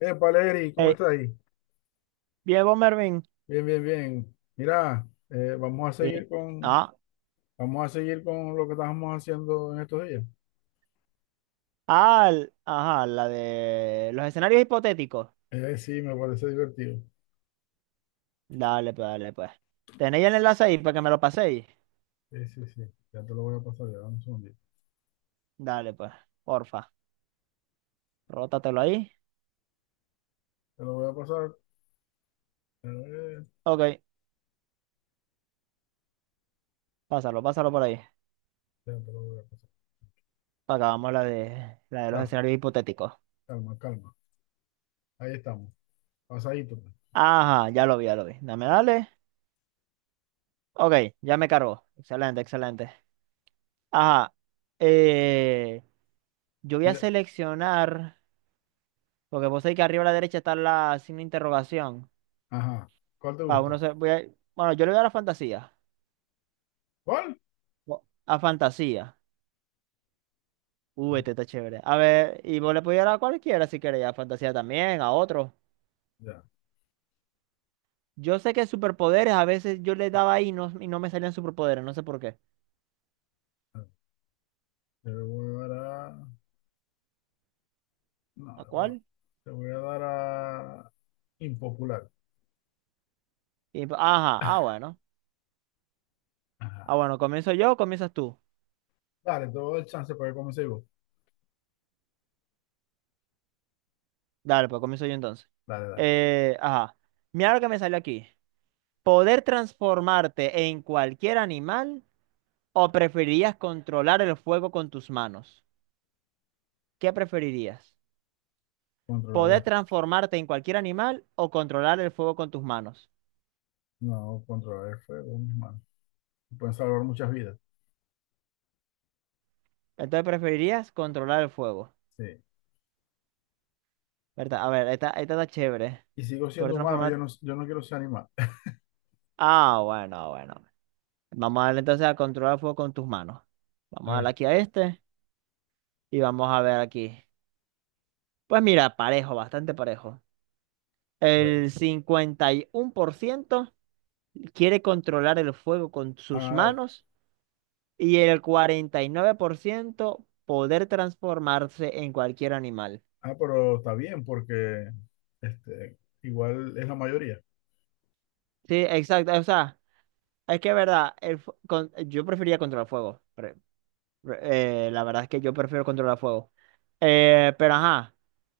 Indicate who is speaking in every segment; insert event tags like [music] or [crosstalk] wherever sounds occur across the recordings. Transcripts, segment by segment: Speaker 1: Valeri, ¿cómo
Speaker 2: Eh,
Speaker 1: está ahí?
Speaker 2: Diego Mervin.
Speaker 1: Bien, bien, bien. Mira,
Speaker 2: vi- Ah,
Speaker 1: vamos a seguir con lo que estábamos haciendo en estos días.
Speaker 2: ajá, la de los escenarios hipotéticos.
Speaker 1: Sí, me parece divertido.
Speaker 2: Dale, pues, dale, pues. ¿Tenéis el enlace ahí para que me lo paséis?
Speaker 1: Sí, sí, sí. Ya te lo voy a pasar, ya dame un segundito.
Speaker 2: Dale, pues, porfa. Rótatelo ahí.
Speaker 1: Te lo voy a pasar. eh,
Speaker 2: Ok, pásalo, pásalo por ahí.
Speaker 1: ya te lo voy a pasar.
Speaker 2: Acabamos la de los
Speaker 1: Calma,
Speaker 2: escenarios hipotéticos.
Speaker 1: calma, calma. Ahí estamos. Pasadito, pues.
Speaker 2: Ajá, ya lo vi, ya lo vi. Dame, dale. Ok, ya me cargó. Excelente, excelente. Ajá. Eh, yo voy a
Speaker 1: Mira,
Speaker 2: seleccionar, porque vos sabéis que arriba a la derecha está la signo de interrogación.
Speaker 1: ajá. ¿Cuál te
Speaker 2: Ah, uno
Speaker 1: gusta?
Speaker 2: se, voy a, bueno, yo le voy a la fantasía.
Speaker 1: ¿Cuál?
Speaker 2: A fantasía. Uy, este está chévere. A ver, y vos le podías dar a cualquiera si quería, a fantasía también, a otro.
Speaker 1: Ya.
Speaker 2: Yo sé que superpoderes, a veces yo le daba ahí y no me salían superpoderes, no sé por qué.
Speaker 1: Te voy a dar a. No,
Speaker 2: ¿A cuál?
Speaker 1: te voy a dar a impopular.
Speaker 2: Ajá, ah, bueno.
Speaker 1: Ajá.
Speaker 2: Ah, bueno, comienzo yo o comienzas tú.
Speaker 1: Dale, te doy el chance para que comience vos.
Speaker 2: Dale, pues comienzo yo entonces.
Speaker 1: Dale, dale.
Speaker 2: Ajá. Mira lo que me salió aquí. ¿Poder transformarte en cualquier animal o preferirías controlar el fuego con tus manos? ¿Qué preferirías?
Speaker 1: Controlar
Speaker 2: Poder
Speaker 1: el,
Speaker 2: transformarte en cualquier animal o controlar el fuego con tus manos.
Speaker 1: no, controlar el fuego, mis manos. Pueden salvar muchas vidas.
Speaker 2: Entonces preferirías controlar el fuego,
Speaker 1: Sí.
Speaker 2: ¿verdad? A ver, esta está chévere.
Speaker 1: Y sigo
Speaker 2: Poder
Speaker 1: siendo humano, yo
Speaker 2: transformarte.
Speaker 1: no, yo no quiero ser animal.
Speaker 2: Ah, bueno, bueno. Vamos a darle entonces a controlar el fuego con tus manos.
Speaker 1: [laughs] A
Speaker 2: Vamos a darle
Speaker 1: ver,
Speaker 2: aquí a este y vamos a ver aquí. Pues mira, parejo, bastante parejo.
Speaker 1: a ver.
Speaker 2: El 51% quiere controlar el fuego con sus
Speaker 1: Ah,
Speaker 2: manos y el 49% poder transformarse en cualquier animal.
Speaker 1: ah, pero está bien, porque este, igual es la mayoría.
Speaker 2: Sí, exacto. O sea, es que es verdad, yo prefería controlar fuego. La verdad es que yo prefiero controlar fuego. Pero ajá,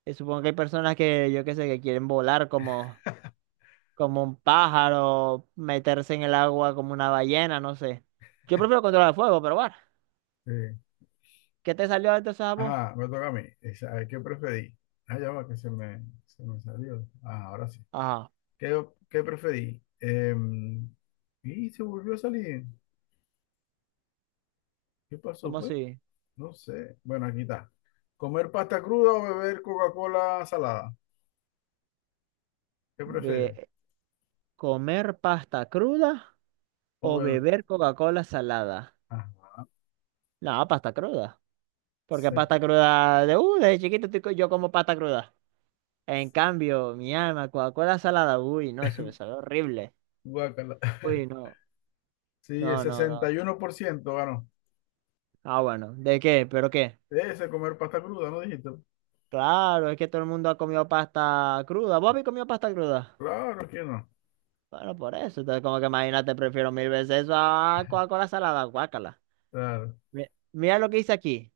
Speaker 2: supongo que hay personas que, yo qué sé, que quieren volar como, un pájaro, meterse en el agua como una ballena, no sé. Yo prefiero controlar fuego, pero bueno,
Speaker 1: Sí.
Speaker 2: ¿qué te salió entonces a vos?
Speaker 1: Ah, me toca a mí. A ver, ¿qué preferí? Ah, ya va, que se me salió. Ah, ahora sí.
Speaker 2: Ajá,
Speaker 1: ¿Qué preferí? Y se volvió a salir. ¿Qué pasó,
Speaker 2: ¿cómo
Speaker 1: pues?
Speaker 2: así?
Speaker 1: No sé. Bueno, aquí está. ¿Comer pasta cruda o beber Coca-Cola salada? ¿Qué prefieres?
Speaker 2: Be- ¿Comer pasta cruda o
Speaker 1: OBB.
Speaker 2: beber Coca-Cola salada?
Speaker 1: Ah,
Speaker 2: No, pasta cruda. Porque
Speaker 1: se-
Speaker 2: pasta cruda desde chiquito yo como pasta cruda. En cambio, mi alma, Coca-Cola salada, uy, no, eso me
Speaker 1: [laughs]
Speaker 2: sabe horrible.
Speaker 1: guácala. [laughs]
Speaker 2: Uy, no,
Speaker 1: Sí, el
Speaker 2: no, no, no.
Speaker 1: 61% ganó.
Speaker 2: Ah, bueno, ¿de qué? ¿Pero qué?
Speaker 1: Ese comer pasta cruda, ¿no dijiste?
Speaker 2: Claro, es que todo el mundo ha comido pasta cruda. ¿Vos habéis comido pasta cruda?
Speaker 1: Claro que no.
Speaker 2: Bueno, por eso. Entonces, como que imagínate, prefiero mil veces eso a Coca-Cola salada, guácala.
Speaker 1: Claro.
Speaker 2: Mi- Mira lo que hice aquí.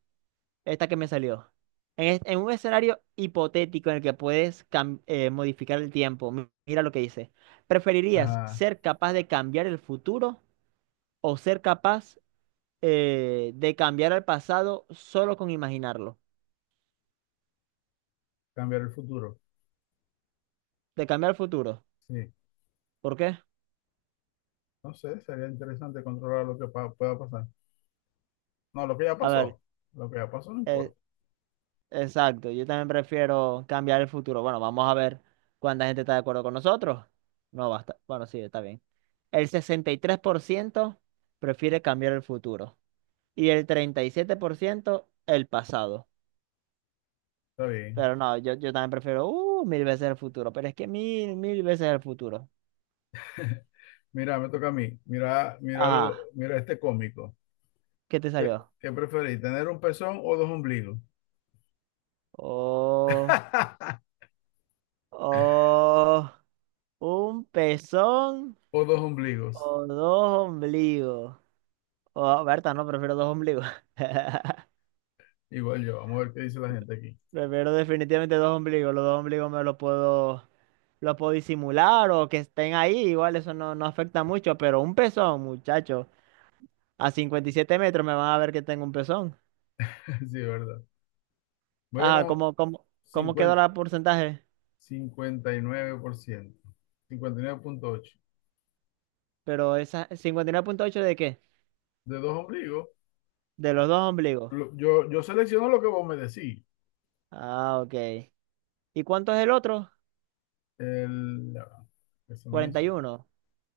Speaker 2: Esta que me salió. En un escenario hipotético en el que puedes modificar el tiempo, mira lo que dice. ¿Preferirías
Speaker 1: Ajá.
Speaker 2: ser capaz de cambiar el futuro o ser capaz de cambiar el pasado solo con imaginarlo?
Speaker 1: Cambiar el futuro.
Speaker 2: De cambiar el futuro.
Speaker 1: Sí.
Speaker 2: ¿Por qué?
Speaker 1: No sé, sería interesante controlar lo que pueda pasar. No, lo que ya
Speaker 2: A ver,
Speaker 1: pasó. Lo que ya pasó no
Speaker 2: eh,
Speaker 1: importa.
Speaker 2: exacto. Yo también prefiero cambiar el futuro. Bueno, vamos a ver cuánta gente está de acuerdo con nosotros. No basta. Bueno, sí, está bien. El 63% prefiere cambiar el futuro y el 37% el pasado.
Speaker 1: Está bien.
Speaker 2: Pero no, yo también prefiero mil veces el futuro, pero es que mil, mil veces el futuro.
Speaker 1: Mira, me toca a mí. Mira, míralo,
Speaker 2: Ajá,
Speaker 1: mira este cómico.
Speaker 2: ¿qué te
Speaker 1: ¿Qué,
Speaker 2: salió?
Speaker 1: qué preferís? ¿Tener un pezón o dos ombligos?
Speaker 2: Oh,
Speaker 1: [laughs]
Speaker 2: oh, un pezón
Speaker 1: O dos ombligos.
Speaker 2: o dos ombligos. Oh, Berta, no, prefiero dos ombligos. [laughs]
Speaker 1: Igual yo. Vamos a ver qué dice la gente aquí.
Speaker 2: Prefiero definitivamente dos ombligos. Los dos ombligos los puedo disimular o que estén ahí. Igual eso no afecta mucho, pero un pezón, muchacho. A 57 metros me van a ver que tengo un pezón.
Speaker 1: [laughs] Sí, verdad.
Speaker 2: Ah,
Speaker 1: Bueno,
Speaker 2: ¿cómo quedó
Speaker 1: cincuenta
Speaker 2: la porcentaje?
Speaker 1: cincuenta y nueve por ciento. Cincuenta y nueve punto ocho.
Speaker 2: Pero esa ¿59,8 de qué?
Speaker 1: De dos ombligos,
Speaker 2: De los dos ombligos.
Speaker 1: yo selecciono lo que vos me decís.
Speaker 2: Ah, ok. ¿Y cuánto es el otro?
Speaker 1: ¿El, ya va, que se me
Speaker 2: Cuarenta
Speaker 1: hizo?
Speaker 2: y uno.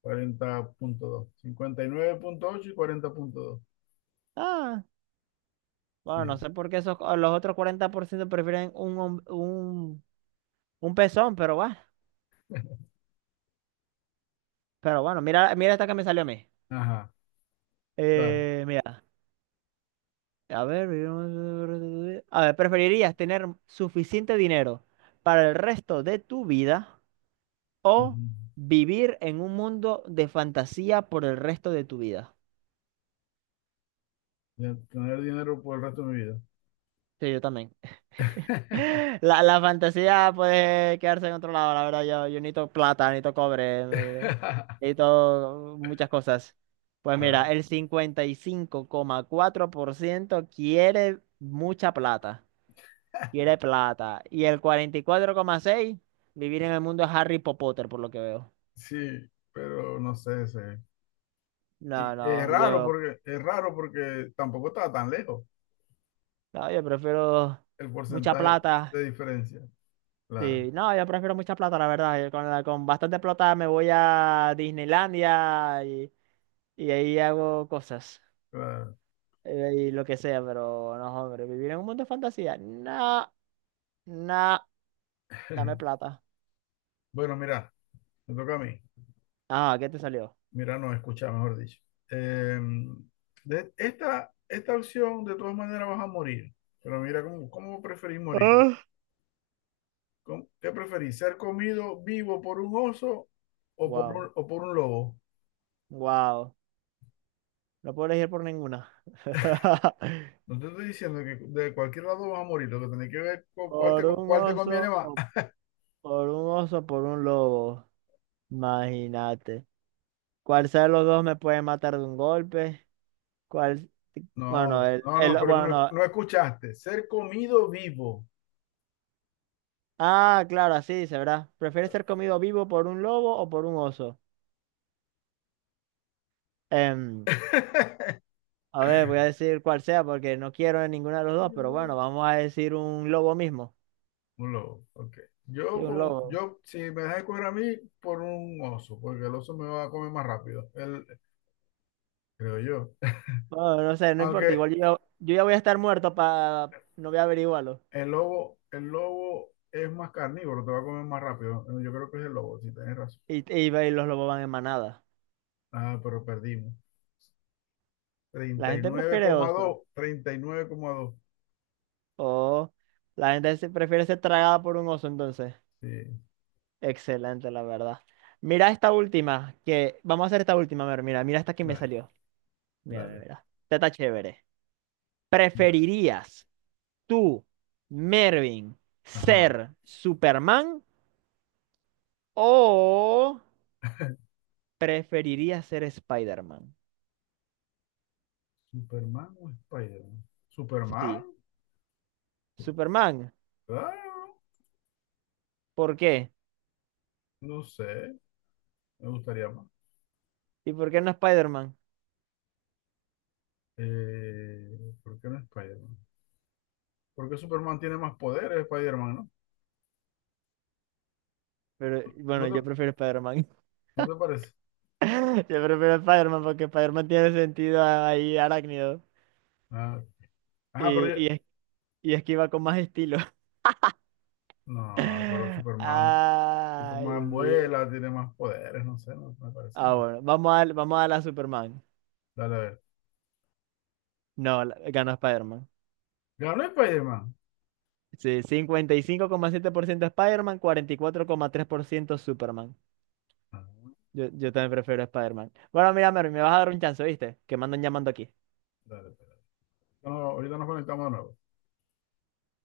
Speaker 1: 40,2, 59,8 y nueve punto ocho y cuarenta punto dos.
Speaker 2: Ah,
Speaker 1: Sí.
Speaker 2: bueno, no sé por qué esos, los otros 40% prefieren un pezón, pero bueno. Pero bueno, mira, mira esta que me salió a mí.
Speaker 1: Ajá, dale.
Speaker 2: Mira, a ver. A ver, ¿preferirías tener suficiente dinero para el resto de tu vida o
Speaker 1: Ujú.
Speaker 2: vivir en un mundo de fantasía por el resto de tu vida?
Speaker 1: Ya, tener dinero por el resto de mi vida.
Speaker 2: Sí, yo también. [laughs]
Speaker 1: [laughs]
Speaker 2: La fantasía puede quedarse en otro lado, la verdad. Yo necesito plata, necesito cobre, eh, necesito muchas cosas. Pues mira,
Speaker 1: Claro,
Speaker 2: el 55,4% quiere mucha plata. Quiere plata. Y el 44,6% vivir en el mundo de Harry Potter, por lo que veo.
Speaker 1: sí, pero no sé, sí.
Speaker 2: No,
Speaker 1: Y
Speaker 2: no, yo,
Speaker 1: es raro porque tampoco estaba tan lejos.
Speaker 2: no, yo prefiero
Speaker 1: El
Speaker 2: mucha
Speaker 1: porcentaje
Speaker 2: plata.
Speaker 1: de diferencia. Claro,
Speaker 2: Sí, no, yo prefiero mucha plata, la verdad. Con bastante plata me voy a Disneylandia y, ahí hago cosas.
Speaker 1: claro.
Speaker 2: Y lo que sea, pero no, hombre, vivir en un mundo de fantasía. No, no, dame plata.
Speaker 1: Bueno, mira, me toca a mí.
Speaker 2: Ah, ¿qué te salió?
Speaker 1: Mira, no, escucha, mejor dicho. Eh, esta opción, de todas maneras, vas a morir. Pero mira, ¿cómo preferís morir?
Speaker 2: Ah.
Speaker 1: ¿Qué preferís? ¿Ser comido vivo por un oso o por
Speaker 2: Wow,
Speaker 1: un, o por un lobo?
Speaker 2: wow. No puedo elegir por ninguna. [laughs]
Speaker 1: No te estoy diciendo que de cualquier lado vas a morir. Lo que tenés que ver con cuál te,
Speaker 2: Por un
Speaker 1: cuál te conviene
Speaker 2: oso
Speaker 1: más.
Speaker 2: o
Speaker 1: [laughs]
Speaker 2: por un oso, por un lobo. Imagínate. ¿Cuál sea de los dos me puede matar de un golpe? ¿Cuál? Bueno,
Speaker 1: No, no, no, pero
Speaker 2: bueno,
Speaker 1: no,
Speaker 2: no.
Speaker 1: no escuchaste. Ser comido vivo.
Speaker 2: Ah, claro, así se verá. ¿Prefieres ser comido vivo por un lobo o por un oso? Em, a ver, voy a decir cuál sea porque no quiero ninguna de los dos, pero bueno,
Speaker 1: [laughs]
Speaker 2: vamos a decir un lobo mismo.
Speaker 1: Un lobo, ok.
Speaker 2: Sí,
Speaker 1: Yo,
Speaker 2: un
Speaker 1: con-
Speaker 2: lobo.
Speaker 1: yo, si me dejas escoger a mí, por un oso, porque el oso me va a comer más rápido, creo yo.
Speaker 2: Bueno, no sé,
Speaker 1: [laughs]
Speaker 2: no importa.
Speaker 1: Aunque
Speaker 2: Igual yo ya voy a estar muerto para... No voy a averiguarlo.
Speaker 1: el lobo es más carnívoro, te va a comer más rápido. Yo creo que es el lobo, si tenés razón.
Speaker 2: Ve, los lobos van en manada.
Speaker 1: Ah, pero perdimos.
Speaker 2: La
Speaker 1: Treinta y
Speaker 2: gente
Speaker 1: nueve
Speaker 2: prefiere
Speaker 1: coma
Speaker 2: oso.
Speaker 1: dos, treinta y nueve coma dos,
Speaker 2: O la gente prefiere ser tragada por un oso, entonces.
Speaker 1: 39,2, 39,2. Sí,
Speaker 2: Excelente, la verdad. Mira esta última, que... Vamos a hacer esta última, a ver, mira, mira esta que me
Speaker 1: dale,
Speaker 2: salió. Mira, mira,
Speaker 1: dale,
Speaker 2: mira. Esta está chévere.
Speaker 1: dale.
Speaker 2: ¿Preferirías tú, Mervin,
Speaker 1: Ajá.
Speaker 2: ser Superman o preferirías ser Spider-Man?
Speaker 1: ¿Superman o Spider-Man?
Speaker 2: Sí,
Speaker 1: ¿Superman?
Speaker 2: Superman.
Speaker 1: Claro,
Speaker 2: ¿Por qué?
Speaker 1: no sé, me gustaría más.
Speaker 2: ¿Y por qué no Spider-Man?
Speaker 1: Eh, ¿Por qué no Spider-Man? Porque Superman tiene más poderes, Spider-Man, ¿no?
Speaker 2: Pero bueno,
Speaker 1: ¿No te,
Speaker 2: yo prefiero Spider-Man.
Speaker 1: no te parece?
Speaker 2: [laughs] Yo prefiero Spider-Man porque Spider-Man tiene sentido ahí arácnido
Speaker 1: Ah, ajá, pero
Speaker 2: y, y, es- y esquiva con más estilo.
Speaker 1: no, pero
Speaker 2: [laughs]
Speaker 1: Superman,
Speaker 2: Ay, Dios
Speaker 1: Superman
Speaker 2: mío.
Speaker 1: vuela, tiene más poderes, no sé, no me parece
Speaker 2: Ah,
Speaker 1: nada.
Speaker 2: bueno, vamos a la Superman.
Speaker 1: Dale, a ver.
Speaker 2: No, ganó Spider-Man.
Speaker 1: ¿Ganó Spider-Man?
Speaker 2: Sí, 55,7% Spider-Man, 44,3% Superman.
Speaker 1: Ah,
Speaker 2: Yo también prefiero Spider-Man. Bueno, mira, Mervin, me vas a dar un chance, ¿viste? Que me andan llamando aquí.
Speaker 1: dale, espera. No, ahorita nos conectamos de nuevo.